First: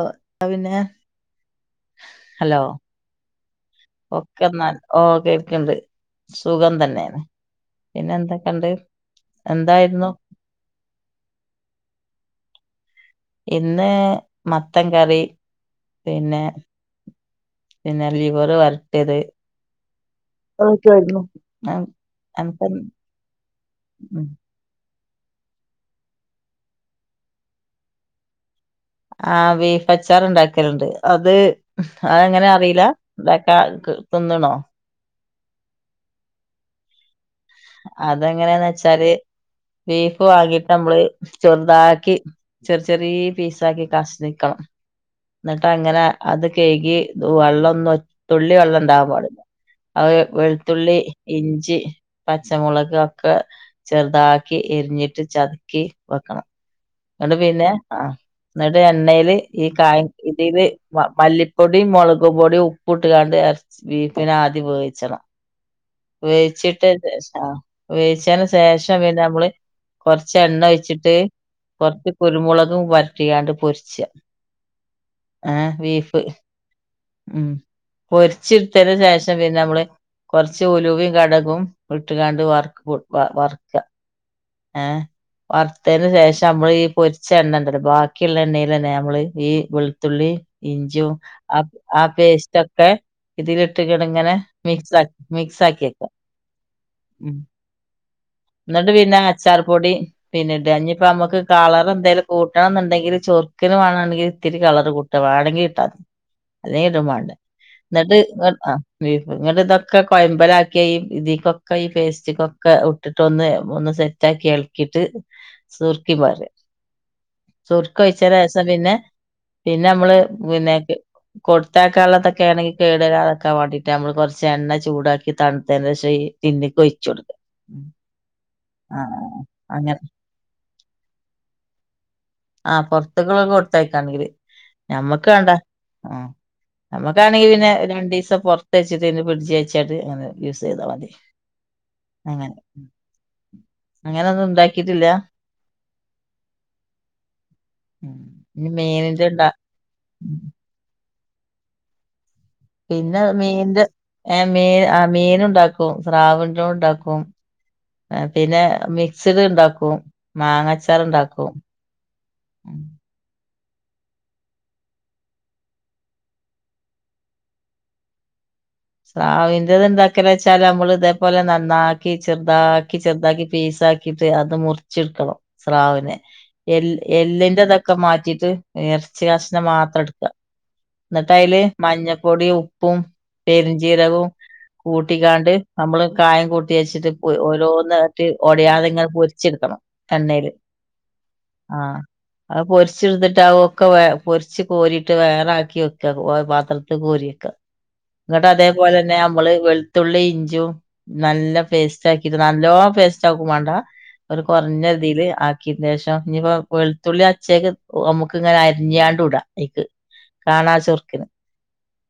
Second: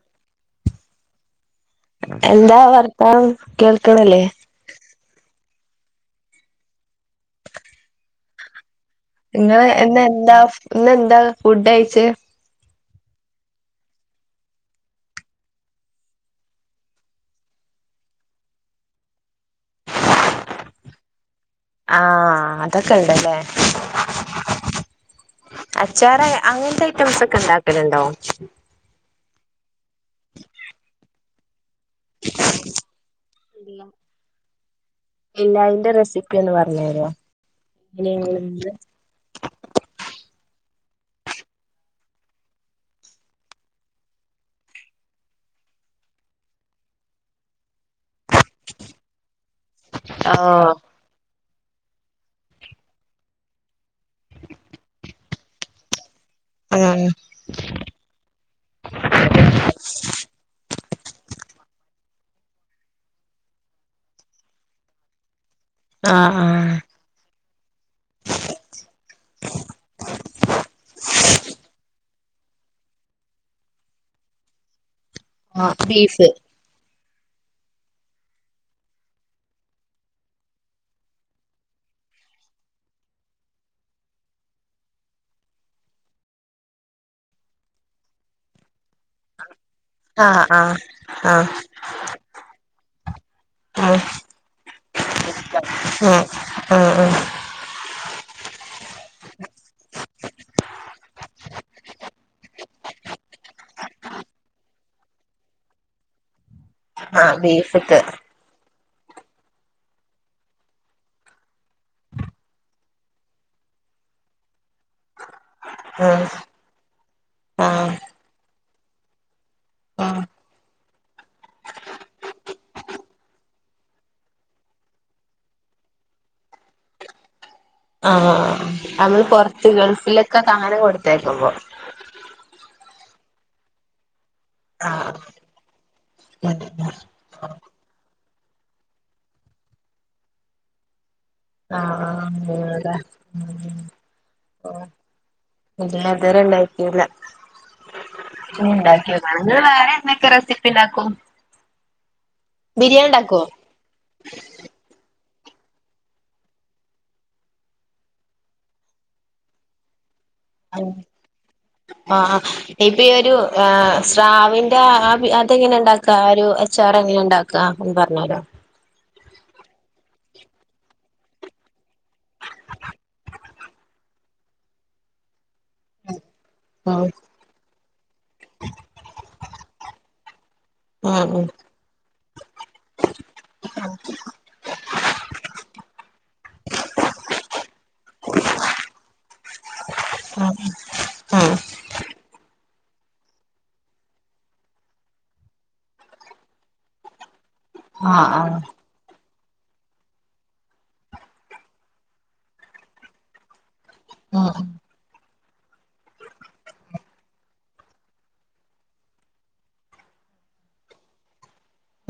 ഓഹ് അപ്പൊ പിന്നെ ഹലോ എന്താ വർത്തനം കേൾക്കണില്ലേ? ഒക്കെ എന്നാൽ ഓ കേൾക്കണ്ട് സുഖം തന്നെയാണ് പിന്നെന്തെക്കെണ്ട് ഇങ്ങള് ഇന്ന് എന്താ ഇന്നെന്താ ഫുഡ് കയിച്ചെ ഇന്ന് മത്തൻ കറി പിന്നെ പിന്നെ ലിവറ് വരട്ടിയത് അതൊക്കെ ആയിരുന്നു ആഹ് അതൊക്കെ ഇണ്ട്ല്ലേ അച്ചാറ് അങ്ങൻത്തെ ഐറ്റംസ് ഒക്കെ ഇണ്ടാക്കലുണ്ടോ ആഹ് ബീഫ് അച്ചാറ്ണ്ടാക്കല്ണ്ട് അത് അതെങ്ങനാ അറിയില്ലാ [unintelligible] തിന്ന്ണോ ഇല്ല അയിന്റെ റെസിപ്പി ഒന്ന് പറഞ്ഞെരോ? അതെങ്ങനെയാന്ന് വെച്ചാല് ബീഫ് വാങ്ങിട്ട് നമ്മള് ചെറുതാക്കി ചെർ ചെറിയ പീസാക്കി കഷ്ണിക്കണം ഇന്നിട്ട് അങ്ങനെ അത് കെഴുകി വെള്ളൊന്നുറ്റ് തുള്ളി വെള്ളം ഇണ്ടാവാൻ പാടൂല്ലാ അത് ആഹ് വെളുത്തുള്ളി ഇഞ്ചി പച്ചമുളക് ഒക്കെ ചെറുതാക്കി എരിഞ്ഞിട്ട് ചതുക്കി വെക്കണം ഉം ഇന്നിട്ട് പിന്നെ ആഹ് ഇന്നിട്ട് എണ്ണയില് ഈ കായി ഇതില് മ മല്ലിപ്പൊടിയും മുളകും പൊടിയും ഉപ്പ് ഇട്ട് കാണ്ട് എറച്ച് ബീഫിനെ ആദ്യം വേവിച്ചണം ആഹ് ആഹ് വേവിച്ചിട്ട് [unintelligible] വേവിച്ചേന് ശേഷം പിന്നെ നമ്മള് കൊറച്ച് എണ്ണ ഒഴിച്ചിട്ട് കൊറച്ച് കുരുമുളകും വരട്ടിങ്ങാണ്ട് പൊരിച്ചാ ഏഹ് ആഹ് വീഫ് ബീഫ് ഉം പൊരിച്ചിടുത്തന് ശേഷം പിന്നെ നമ്മള് കുറച്ച് ഉലുവും കടകും ഇട്ടുകാണ്ട് വക്ക് വറക്കുക ഏഹ് വർത്തന് ശേഷം നമ്മള് ഈ പൊരിച്ച എണ്ണ ഉണ്ടല്ലോ ബാക്കിയുള്ള എണ്ണയിൽ തന്നെ നമ്മള് ഈ തുള്ളിയിം ആഹ് ആഹ് ഇൻജ്യും ആഹ് അഹ് ആ പേസ്റ്റ ഒക്കെ ഇതിലിട്ട ഉം ഇങ്ങനെ മിക്സ് മിക്സ് ആക്കി വക്കാം ആഹ് ആഹ് ന്ന്ട്ട് പിന്നാ അച്ചാറ് പൊടി പിന്നെ ഇടഞ്ഞ ഇപ്പ നമുക്ക് കളർ എന്തായാലും കൂട്ടണം എന്നുണ്ടെങ്കിൽ ചൊർക്കന് വേണമെങ്കിൽ ഇത്തിരി കളർ കൂട്ടണം ട്ട വേണെങ്കിൽ ഇട്ടാതി അല്ല ആഹ് കിട്ടുമാണ്ടെ ബീഫ്ക്ക് എന്നിട്ട് ആഹ് നിങ്ങ ഇതൊക്കെ കൊയമ്പല ആക്കിയ ഈ ഇതിക്കൊക്കെ ഈ പേസ്റ്റക്കൊക്കെ ഇട്ടിട്ടൊന്ന് ഒന്ന് സെറ്റ ആക്കി ഇളക്കിട്ട് ഉം സുർക്കിമാര് ആഹ് സുർക്ക ഒഴിച്ച രസം പിന്നെ പിന്നെ നമ്മള് ഉം പിന്നെ കൊടുത്താക്കുള്ളതൊക്കെ ആണെങ്കിൽ കേടരാതൊക്കാ വേണ്ടീട്ട് നമ്മള് കൊറച്ച് എണ്ണ ചൂടാക്കി തണുത്തേൻ ശേഷ പിന്നെക്ക് ഒയ്ച്ചോട്ക്കാ ആഹ് നമ്മള് അങ്ങനെ പോർത്തുഗൾഫിലൊക്കെ താന കൊടുത്തേക്കുമ്പോ ആഹ് പുറത്തുക്കളൊക്കെ കൊടുത്തയക്കാണെങ്കില് ആഹ് ഞമ്മക്ക് വേണ്ട ഉം ഉം ആമ്മക്ക് അമ്മക്കാണെങ്ക പിന്നെ രണ്ട ദിവസംറത്ത വെച്ചിട്ട്ന്നെ ഫ്രഡ്ജ അയച്ചട്ട് അനെ യൂസ് ചെയ്താൽ മതി ആഹ് അങ്ങനെ ആഹ് അങ്ങനൊന്നും ഉണ്ടാക്കിട്ടില്ല. അതെ ഇല്ലതുവരെ ഉണ്ടാക്കില്ല ഇനി ഇഞ് മീനിന്റെ ഇണ്ടാക്കിയൊക്കണം ഇണ്ടാ ഇങ്ങൾ വേറെന്തൊക്കെ റെസിപ്പി പ്പിണ്ടാക്കും? പിന്നെ മീന്റെ മീൻ മീൻ ഉണ്ടാക്കും ശ്രാവന്റും ഉണ്ടാക്കും പിന്നെ മിക്സഡ് ഇണ്ടാക്കും ആഹ് മാങ്ങച്ചാർ ഉണ്ടാക്കും ആഹ് ഇപ്പഈ ഒരു സ്രാവിന്റെ അതെങ്ങനെ ഉണ്ടാക്ക ഒരു അച്ചാറെങ്ങനെ ഉണ്ടാക്ക ക്കാ ഒന്ന് പറഞ്ഞരാ സ്രാവിന്റത് ഉണ്ടാക്ക വെച്ചാൽ നമ്മൾ ഇതേപോലെ നന്നാക്കി ചെറുതാക്കി ചെറുതാക്കി പീസാക്കി ിട്ട് അത് മുറിച്ചെടുക്കണം സ്രാവിനെ എ ഉം എല്ലിൻറതൊക്കെ മാറ്റിട്ട് ഇറച്ച കഷ്ണം മാത്രം എടുക്ക ഉം എന്നിട്ട് ഉം അയ്ല് മഞ്ഞപ്പൊടിയും ഉപ്പും പെരുഞ്ചീരവും കൂട്ടിക്കാണ്ട് നമ്മള് കായം കൂട്ടി വെച്ചിട്ട് ഓരോ നേട്ട് ഒടയാതെ ഇങ്ങനെ പൊരിച്ചെടുക്കണം എണ്ണേല് ആഹ് ആഹ് അത് പൊരിച്ചെടുത്തിട്ട് അഒക്കെ വ പൊരിച്ച് കോരിട്ട് വേറെ ആക്കി വെക്ക പാത്രത്ത് കോരി വക്ക ആഹ് എന്നട്ട് ആഹ് അതെ അതുപോലെന്നെ നമ്മള് വെളുത്തുള്ളി ഇഞ്ചും നല്ല പേസ്റ്റ് ആക്കിട്ട് നല്ലോ പേസ്റ്റ് ആക്കും വേണ്ട ഒരു ഉം കുറഞ്ഞ രീതിയിൽ ആഹ് ിന്ദേശം ഇനിപ്പോ വെളുത്തുള്ളി അച്ചക്ക് നമ്മുക്ക് ഇങ്ങനെ അരിഞ്ഞാണ്ടൂടാ അയ്ക്ക് കാണാ ചുറുക്കിന്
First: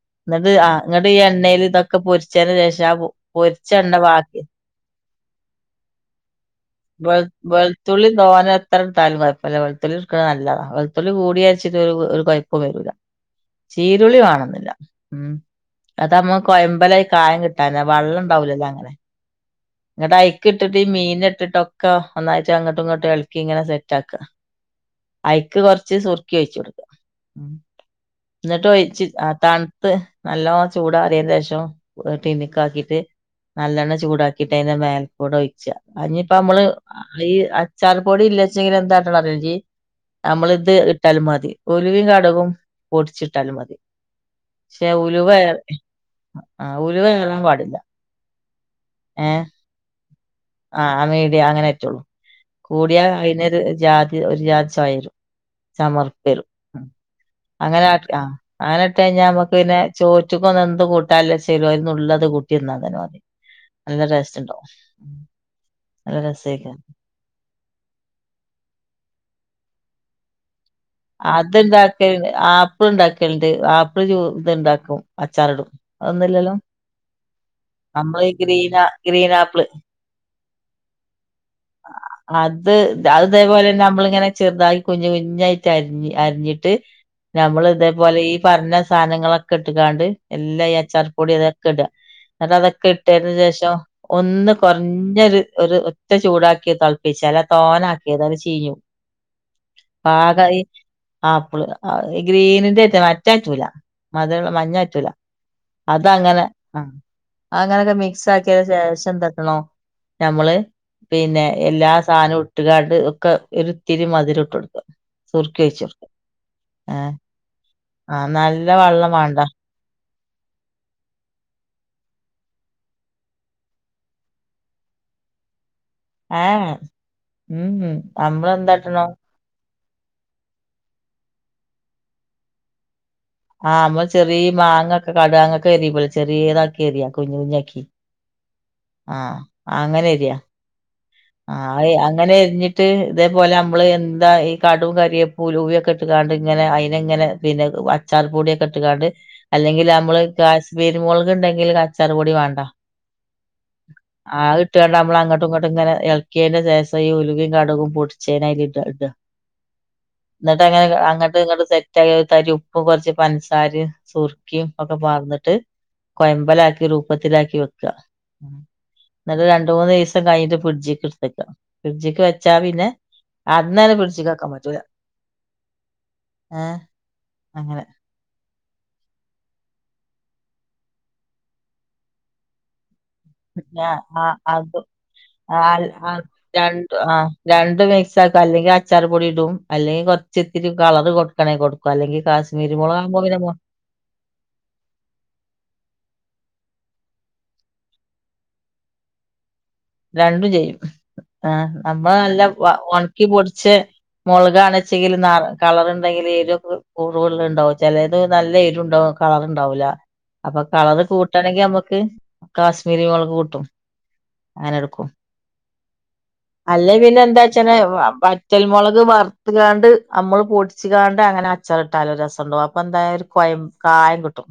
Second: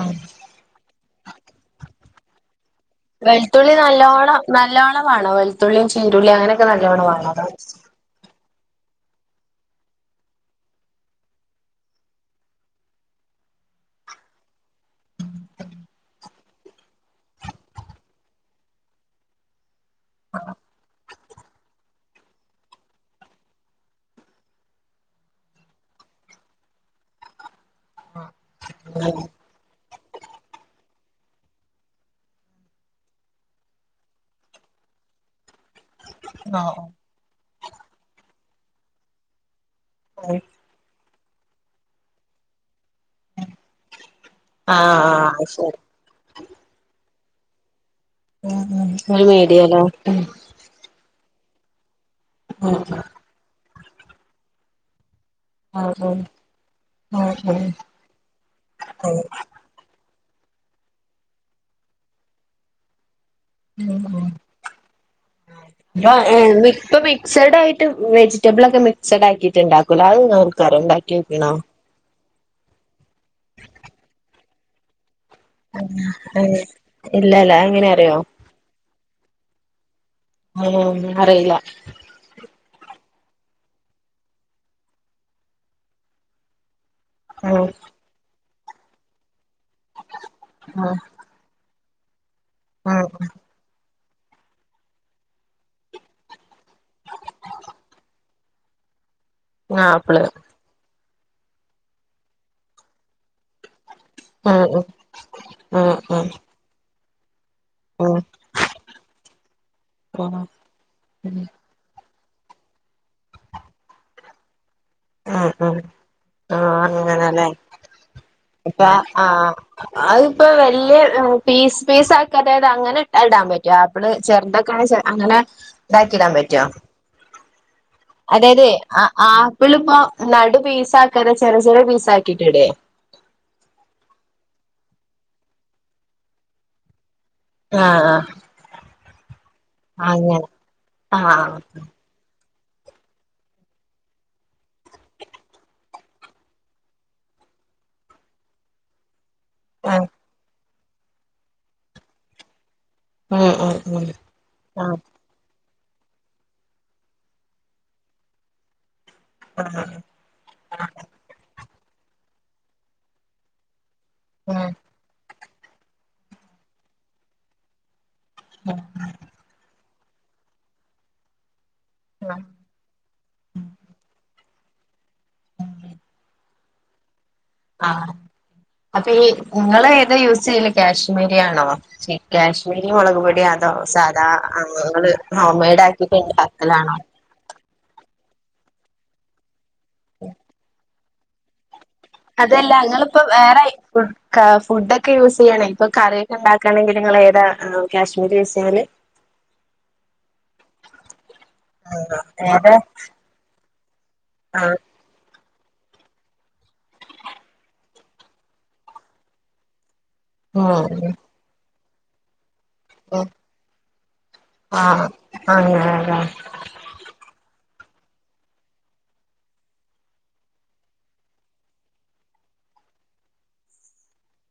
ഉം എന്നിട്ട് ആഹ് ഇങ്ങട്ട് ഈ എണ്ണയിൽ ഇതൊക്കെ പൊരിച്ചന് രേഷ വെളുത്തുള്ളി നല്ലോണം നല്ലോണ്ണംമാണോ വെളുത്തുള്ളിയും ചീരുുള്ളിും അങ്ങനെയൊക്കെ നല്ലോണ്ണം വാണോ അതോ വളത്തുള്ളി തോന്നാ എത്ര എടുത്താലുംഴപ്പമല്ലേ വെളത്തുള്ളിൽക്കണ നല്ലതാ വെളത്തുള്ളി കൂടിരിച്ചിട്ട് ഒരു കുഴപ്പും വരൂല്ല ചീരുളി വേണോന്നില്ല ഉം അതാമ്പോ കൊയമ്പലായി കായം കിട്ടാനെ വെള്ളം ഉണ്ടാവലല്ലോ അങ്ങനെ ഇന്നട്ട് അയ്ക്ക് ഇട്ടിട്ട് ഈ മീൻ ഇട്ടിട്ടൊക്കെ ഒന്നാഴ്ട്ട് അങ്ങട്ടും ഇങ്ങട്ട് ഇളക്കി ഇങ്ങെനെ സെറ്റ് ആക്ക അയ്ക്ക് കൊറച്ച് സുർക്കി ഒഴിച്ചു കൊടുക്ക ഉം എന്നിട്ട് ഒഴിച്ച് ആ തണുത്ത് നല്ലോം ചൂട് അറിയ ശേഷം ടിന്ന്ക്ക് ആക്കിട്ട് നല്ലെണ്ണ ചൂടാക്കിട്ട് അയ്ന്റെ മേലക്കൂടെ ഒഴിച്ച അഞ്ഞി ഇപ്പ നമ്മള് ആഹ് ഈ അച്ചാർപ്പൊടി ഇല്ലാച്ചെങ്കിൽ എന്താട്ടണം അറിയോ ഇജ്ജ് നമ്മള് ഇത് ഇട്ടാലും മതി ഉലുവി കടുകും പൊടിച്ച് ഇട്ടാലും മതി പക്ഷെ ആഹ് ഉലുവ ആഹ് ഏ ശരി ആഹ് ഉലുവ ഏറാൻ പാടില്ല ഉം ഉം ഒരു മീഡിയേലോ ആഹ് മീഡിയ അങ്ങനെ പറ്റുള്ളൂ ഉം കൂടിയാ അതിനൊരു ജാതി ഒരു ജാതി ചൊയ വരും ആഹ് ചമർപ്പ് ആഹ് വരും ഉം ആഹ് ആഹ് അങ്ങനെ ആ അങ്ങനെ ഇട്ട ആഹ് കഴിഞ്ഞാൽ നമ്മുക്ക് പിന്നെ ചോറ്റിക്കൊന്നും എന്ത് കൂട്ടാല്ലേച്ചേലും അത് ഒരു നുള്ള് അത് കൂട്ടിന്ന തന്നെ മതി നല്ല ടേസ്റ്റ്ണ്ടാവും [unintelligible] മിസഡ് ആയ്ട്ട് വെജിറ്റബിള ഒക്കെ മിക്സഡ് ആക്കിട്ട്ണ്ടാക്കല്ലോ അത് ഇങ്ങക്കറിയോ ഇണ്ടാ അത്ണ്ടാക്കൽണ്ട് ആപ്പിൾ ഉണ്ടാക്കലുണ്ട് ആപ്പിൾ ചോ ഇത്ണ്ടാക്കും അച്ചാറിടും അതൊന്നുല്ലല്ലോ ഏഹ് ഇല്ലല്ല എങ്ങനെ അറിയോ നമ്മള് ഗ്രീൻ ഗ്രീൻ ആപ്പിള് ആഹ് അറിയില്ല അത് അത് ഇതേപോലെന്നെ നമ്മളിങ്ങനെ ചെറുതായി കുഞ്ഞ് കുഞ്ഞായിട്ട് അരി അരിഞ്ഞിട്ട് ഞമ്മൾ ആഹ് ഇതേപോലെ ഈ പറഞ്ഞ സാധനങ്ങളൊക്കെ ഇട്ട്ക്കാണ്ട് എല്ലാ ഈ ആഹ് അച്ചാർ പൊടി അത ക്കെട എന്നിട്ട് അതൊക്കെ ആഹ് ഇട്ടതിന് ശേഷം ഒന്ന് കൊറഞ്ഞൊരു ഒരു ഒറ്റ ചൂടാക്കി തിളപ്പിച്ചല്ല തോനാക്കിയത് അത് ചീയും ആപ്പിള് ഈ ആപ്പിള് ഗ്രീനിന്റെ റ്റൊ മറ്റെ അറ്റൂല മധുരള്ള ആഹ് മഞ്ഞറ്റൂല ആഹ് ആഹ് അതങ്ങനെ ആഹ് അങ്ങനെയൊക്കെ ആഹ് മിക്സ് ആക്കിയ ശേഷം എന്താട്ടണം ആഹ് ആഹ് നമ്മള് ഉം പിന്നെ എല്ലാ സാധനവും ഇട്ട് ഇട്ടുകാണ്ട് ഒക്കെ ഒരിത്തിരി മധുരം ഇട്ട് കൊടുക്ക ആഹ് ആഹ് ആഹ് ഏ അങ്ങനെല്ലേ ആ നല്ല ഇപ്പ വെള്ളം വേണ്ട ആഹ് അതിപ്പോ വലിയ പീസ് പീസ് ആക്കാതെ അതായത് അങ്ങനെ ഇടാൻ പറ്റൊ നമ്മള് ചെറുതൊക്കാണെ അങ്ങനെ ഇതാക്കിടാൻ ഏഹ് ഏഹ് ഉം ഉം അതായതെ ആപ്പിളിപ്പോ നടു പീസ് ആക്കാതെ ചെറിയ ചെറിയ പീസ് ആക്കിട്ടിടേ ആഹ് നമ്മള് ചെറിയ മാങ്ങ ഒക്കെ കടു ആങ്ങക്ക് അരിയുമ്പോലെ ചെറിയ ഇതാക്കി അരിയാ കുഞ്ഞാക്കി ആഹ് ആഹ് അങ്ങനെ അരിയാ ആ ആഹ് അങ്ങനെരിഞ്ഞ ഞ്ഞിട്ട് ഇതേപോലെ നമ്മള് എന്താ ഈ കടും കരേപ്പും ഉലുവേം ഒക്കെ ഇട്ട്ങ്ങാണ്ട് ഇങ്ങനെ അയ്നെ ഇങ്ങനെ പിന്നെ ച്ചാർ പൊടിയൊക്കെ ഇട്ടുകാണ്ട് അല്ലെങ്കിൽ ആഹ് നമ്മള് കാശ്മീരി മുളക് ഉണ്ടെങ്കിൽ കച്ചാറ് പൊടി വേണ്ട ഉം ഉം ഉം ആഹ് ഇട്ടുകാണ്ടമ്മള് അങ്ങട്ട് അങ്ങട്ടും ഇങ്ങട്ടും ഇങ്ങനെ ഇളക്കിയന്റെ ശേഷം ഈ ഉലുവേം കടുകും പൊടിച്ചേനെ അയിലിടാ ഇടാ ആഹ് എന്നിട്ട് അങ്ങനെ അങ്ങട്ട് ഇങ്ങട്ട് സെറ്റ് ആയി ഒരു തരി ഉപ്പും കുറച്ച് പഞ്ചസാര സുർക്കയും ഉം ഒ ക്കെ പാർന്നിട്ട് കൊയമ്പലാക്കി രൂപത്തിലാക്കി വെക്കാ ഉ എന്നിട്ട് രണ്ട മൂന്ന് ദിവസം കഴിഞ്ഞിട്ട് ഫ്രിഡ്ജിക്ക് എടുത്തേക്ക ഫ്രിഡ്ജിക്ക് ആഹ് വെച്ചാ പിന്നെ അന്നന്നെ ഫ്രിഡ്ജിക്ക് വെക്കാൻ പറ്റൂല ഏ അങ്ങനെ ആ അപ്പ ഈ ഇങ്ങള് ഏതാ യൂസ് ചെയ്യല് കാശ്മീരിയാണോ? [unintelligible] കാശ് മീരി മുളക് പൊടി അതോ ഞാ സാധാ ആഹ് അത് ഇങ്ങള് ഹോം മെയ്ഡ് ആക്കിയിട്ടുണ്ട് [unintelligible] രണ്ട് മിക്സ് ആക്കും അല്ലെങ്കിൽ അച്ചാർ പൊടി ഇടും അല്ലെങ്കിൽ കൊർച്ച് ഇത്തിരി കളറ് കൊടുക്കണെ കൊടുക്ക അല്ലെങ്കിൽ അതല്ല കാശ്മീരി മൊളകാവുമ്പോ ഇങ്ങള്പ്പം പിന്നെ മൊ വേറെ ഫു ക്ക ഫുഡ് ഒക്കെ യൂസ് ചെയ്യാണേ ഇപ്പൊ കറിയൊക്കെ ഇണ്ടാക്കാണെങ്കിൽ ഇങ്ങൾ ഏതാ കാശ്മീര് യൂസ് ചെയ്യല്? രണ്ടും ചെയ്യും ആ നമ്മൾ നല്ല വ ഏതാ ഒണക്കി പൊടിച്ച് ആഹ് മൊളകാണേ [unintelligible] ഇണ്ടെങ്കിൽ എരുക്കെ കൂടുടു ഇണ്ടാവു ചെലേത് നല്ല എരുണ്ടാവും കളർ ഇണ്ടാവുല. അപ്പൊ കളര് കൂട്ടാണെങ്കി നമ്മുക്ക് കാശ്മീരി മുളക് കൂട്ടും. ആ അങ്ങനെല്ലേ. അല്ലേ പിന്നെ എന്താച്ചനെ വ വറ്റൽമുളക് വറുത്ത് കാണ്ട് അമ്മള് പൊടിച്ച് കാണ്ട് അങ്ങനെ അച്ചാറ് ഇട്ടാലും രസം ഇണ്ടാകും അപ്പ എന്തായാലും കൊഴം കായം കിട്ടും.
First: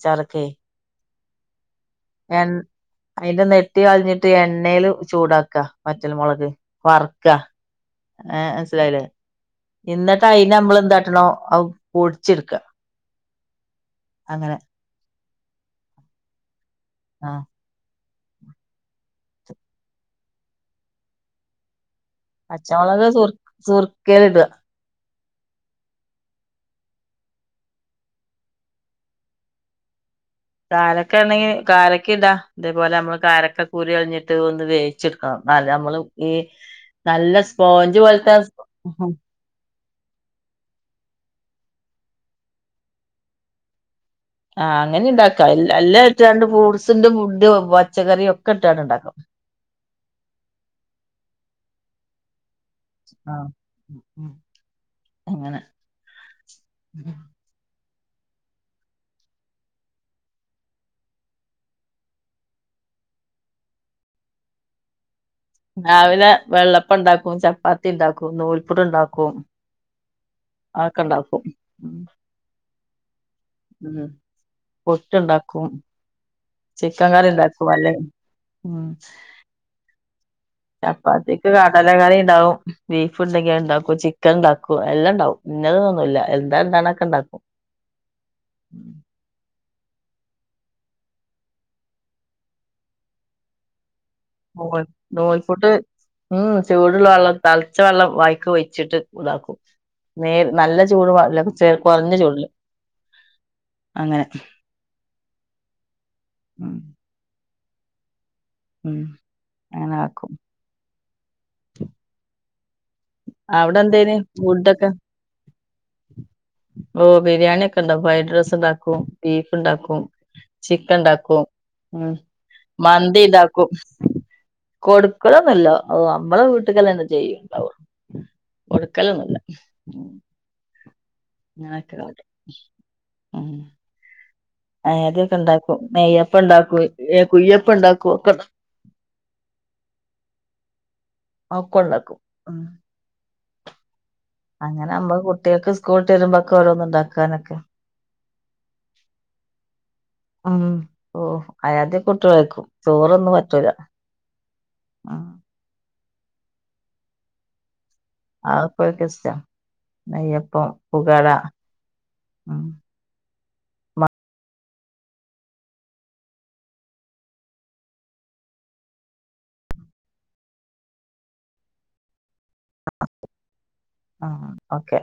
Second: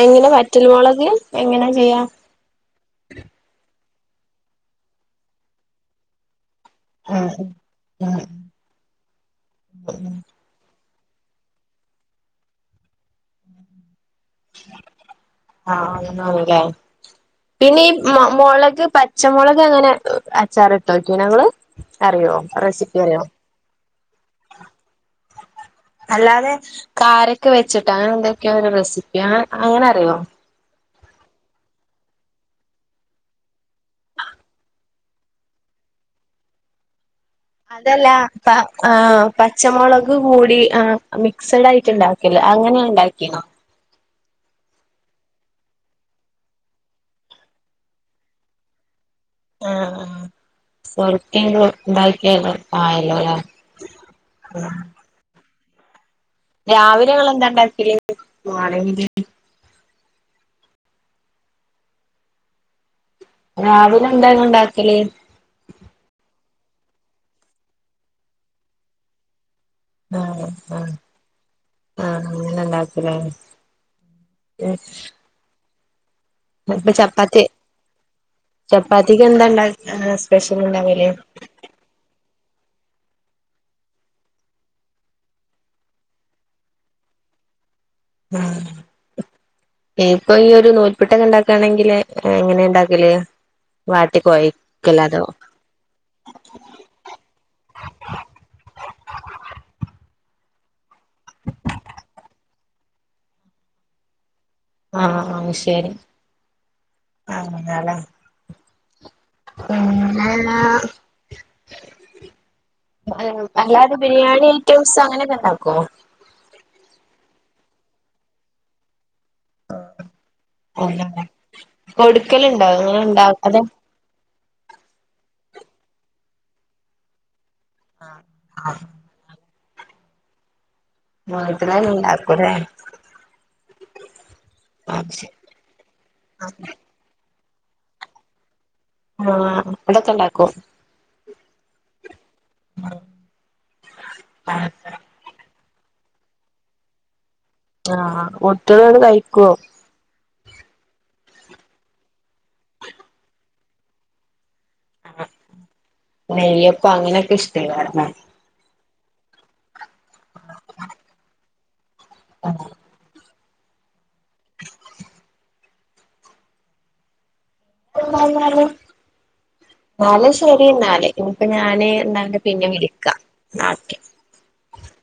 എങ്ങനെ വറ്റൽ മുളക് എങ്ങനെ ചെയ്യാ? എൻ അതിന്റെ നെട്ടി കൾഞ്ഞിട്ട് എണ്ണേല് ചൂടാക്ക വറ്റൽ മുളക്. ഉം വർക്ക ഉം ഉം ഏ മൻസിലായില്ലേ ഇന്നട്ട് അയി ല നമ്മൾ എന്താട്ടണോ അഹ് പൊടിച്ചെടുക്ക. അങ്ങ ആ [unintelligible] ആഹ് പിന്നെ ഈ മൊ മുളക് പച്ചമുളക് അങ്ങനെ അച്ചാർ ഇട്ടോക്കിണോ ഇങ്ങള്? അറിയോ റെസിപ്പി പച്ചമുളക് അറിയോ സുർ സുർക്കേൽ ഇട. അല്ലാതെ കാരക്കെ വെച്ചിട്ട് അങ്ങനെ എന്തൊക്കെയാ ഒരു റെസിപ്പി അങ്ങനെ അങ്ങനെ അറിയോ? കാരക്കെ ഇണ്ടെങ്കി കാരക്കി ഇടാ. ഇതേ പോലെ നമ്മള് കാരക്കക്കുരു കള്ഞ്ഞിട്ട് ഒന്ന് വേവിച്ചെടുക്കണം [unintelligible] നമ്മള് ഈ നല്ല സ് അതല്ല പാ ആ പച്ചമുളക് കൂടി ആ മിക്സ്ഡ് ആയിട്ട് ഇണ്ടാക്കല്ല അങ്ങനെയ ഇണ്ടാക്കിണോ? ആ അങ്ങനിം ഇണ്ടാക്കാ എല്ല എല്ലാം ഇട്ട്കാണ്ട് ഫ്രൂഡ്സിന്റെ ഫുഡ് പച്ചക്കറിയും ഒക്കെ ഇട്ട്കാണ്ട് ഇണ്ടാക്കാം. ആ ആ സുർക്കി കു ഇണ്ടാക്കിയല്ലോ. ആല്ലോല്ല ആ ഉം അങ്ങനെ രാവിലെ ഇങ്ങള് എന്താണ്ടാക്കല്? [unintelligible] രാവിലെ എന്താ ഇങ്ങള് ഇണ്ടാക്കല്? രാവിലെ വെള്ളപ്പം ഇണ്ടാക്കും ചപ്പാത്തി ഇണ്ടാക്കും നൂൽപ്പുട്ട് ഇണ്ടാക്കും. അഹക്കണ്ടാക്കും ഉം [unintelligible] ഇണ്ടാക്കല് ഉം പുട്ട് ഇണ്ടാക്കും ഇപ്പ ചപ്പാത്തി ഉം ചപ്പാത്തിക്ക് എന്താണ്ടാക്കാസ്? ചപ്പാത്തിക്ക് കടലക്കറി ഇണ്ടാവും ബീഫ് ഇണ്ടെങ്കി അഹ് ഇണ്ടാക്കും ചിക്കൻ ഇണ്ടാക്കും എല്ലാം ഇണ്ടാവും. ഇന്നതൊന്നുല്ല എന്താ ഇണ്ടാവ്ണൊക്കെ ഇണ്ടാക്കും. ആഹ് ഇപ്പ ഈ ഒരു നൂൽപുട്ടൊക്കെ ഇണ്ടാക്കാണെങ്കില് എങ്ങനെ ഇണ്ടാക്കല്? വാട്ടി നൂൽ കൊഴിക്കല്ലാതോ നൂൽപുട്ട് ഉം ചൂടുള്ള വള്ളം തൾച്ച വള്ളം വായിക്കി ഒഴിച്ചിട്ട് ഇതാക്കും നേര് നല്ല ചൂട്ല്ല [unintelligible] അങ്ങനെ ആഹ് ആഹ് ആഹ് ശരി ഉം [unintelligible] ഉം അങ്ങനാക്കും ആഹ് [unintelligible] അവിടെ അല്ലാതെ എന്തേന് ബിരിയാണി ഐറ്റംസ് അങ്ങനെക്കെണ്ടാക്കോ? ഓഹ് ബിരിയാണ്യൊക്കെ ഇണ് ഫ്രൈഡ് റൈസ് ണ്ടാക്കും ബീഫ്ണ്ടാക്കും ചിക്കൻ ഇല്ലല്ല ഉണ്ടാക്കും ഉം കൊടുക്കലുണ്ടോ ഇങ്ങള് മന്തി ഇണ്ടാ അതോ ഇണ്ടാക്കും കൊടുക്കലൊന്നുല്ല അവ് നമ്മളെ വീട്ടുകല്ലാം എന്താ ചെയ്യും ഔ കൊടുക്കലുന്നുല്ല അങ്ങനൊക്കെ [unintelligible] കാട്ടും ണ്ടാക്കൂലേ ഏത് തൊണ്ടാക്കും നെയ്യപ്പണ്ടാക്കും കുയ്യപ്പണ്ടാക്കും ഒക്കെ ആഹ് അതൊക്കെണ്ടാക്കോ ആഒക്കെണ്ടാക്കു അങ്ങനാവുമ്പോ കുട്ട്യേക്ക് സ്കൂള്ട്ട് വെരുമ്പക്കെ ഓരോന്ന് ഇണ്ടാക്കാനൊക്കെ ആഹ് ആഹ് കുട്ട്യാളന്ന്ട്ട് കഴിക്കോ? ഉം ഓഹ് അയാദ്യക്കെ ട്ട്യള് കയ്ക്കും ചോറൊന്നും പറ്റൂല. ആ നെയ്യപ്പാ അങ്ങനെക്കെ ഇഷ്ടെക്കാരംലെ? അവൊക്കോൽക്ക് ഇഷ്ടാ. നെയ്യപ്പം, പുകട ഉം പിന്നല്ലാതെ ഇന്നാല് ശരിന്നാല്. ഇനിപ്പോ ഞാന് ഇന്നാണ്ടെ പിന്നിം വിളിക്കാ. ഇന്നാ ഓകെ ആഹ് ഓക്കെ.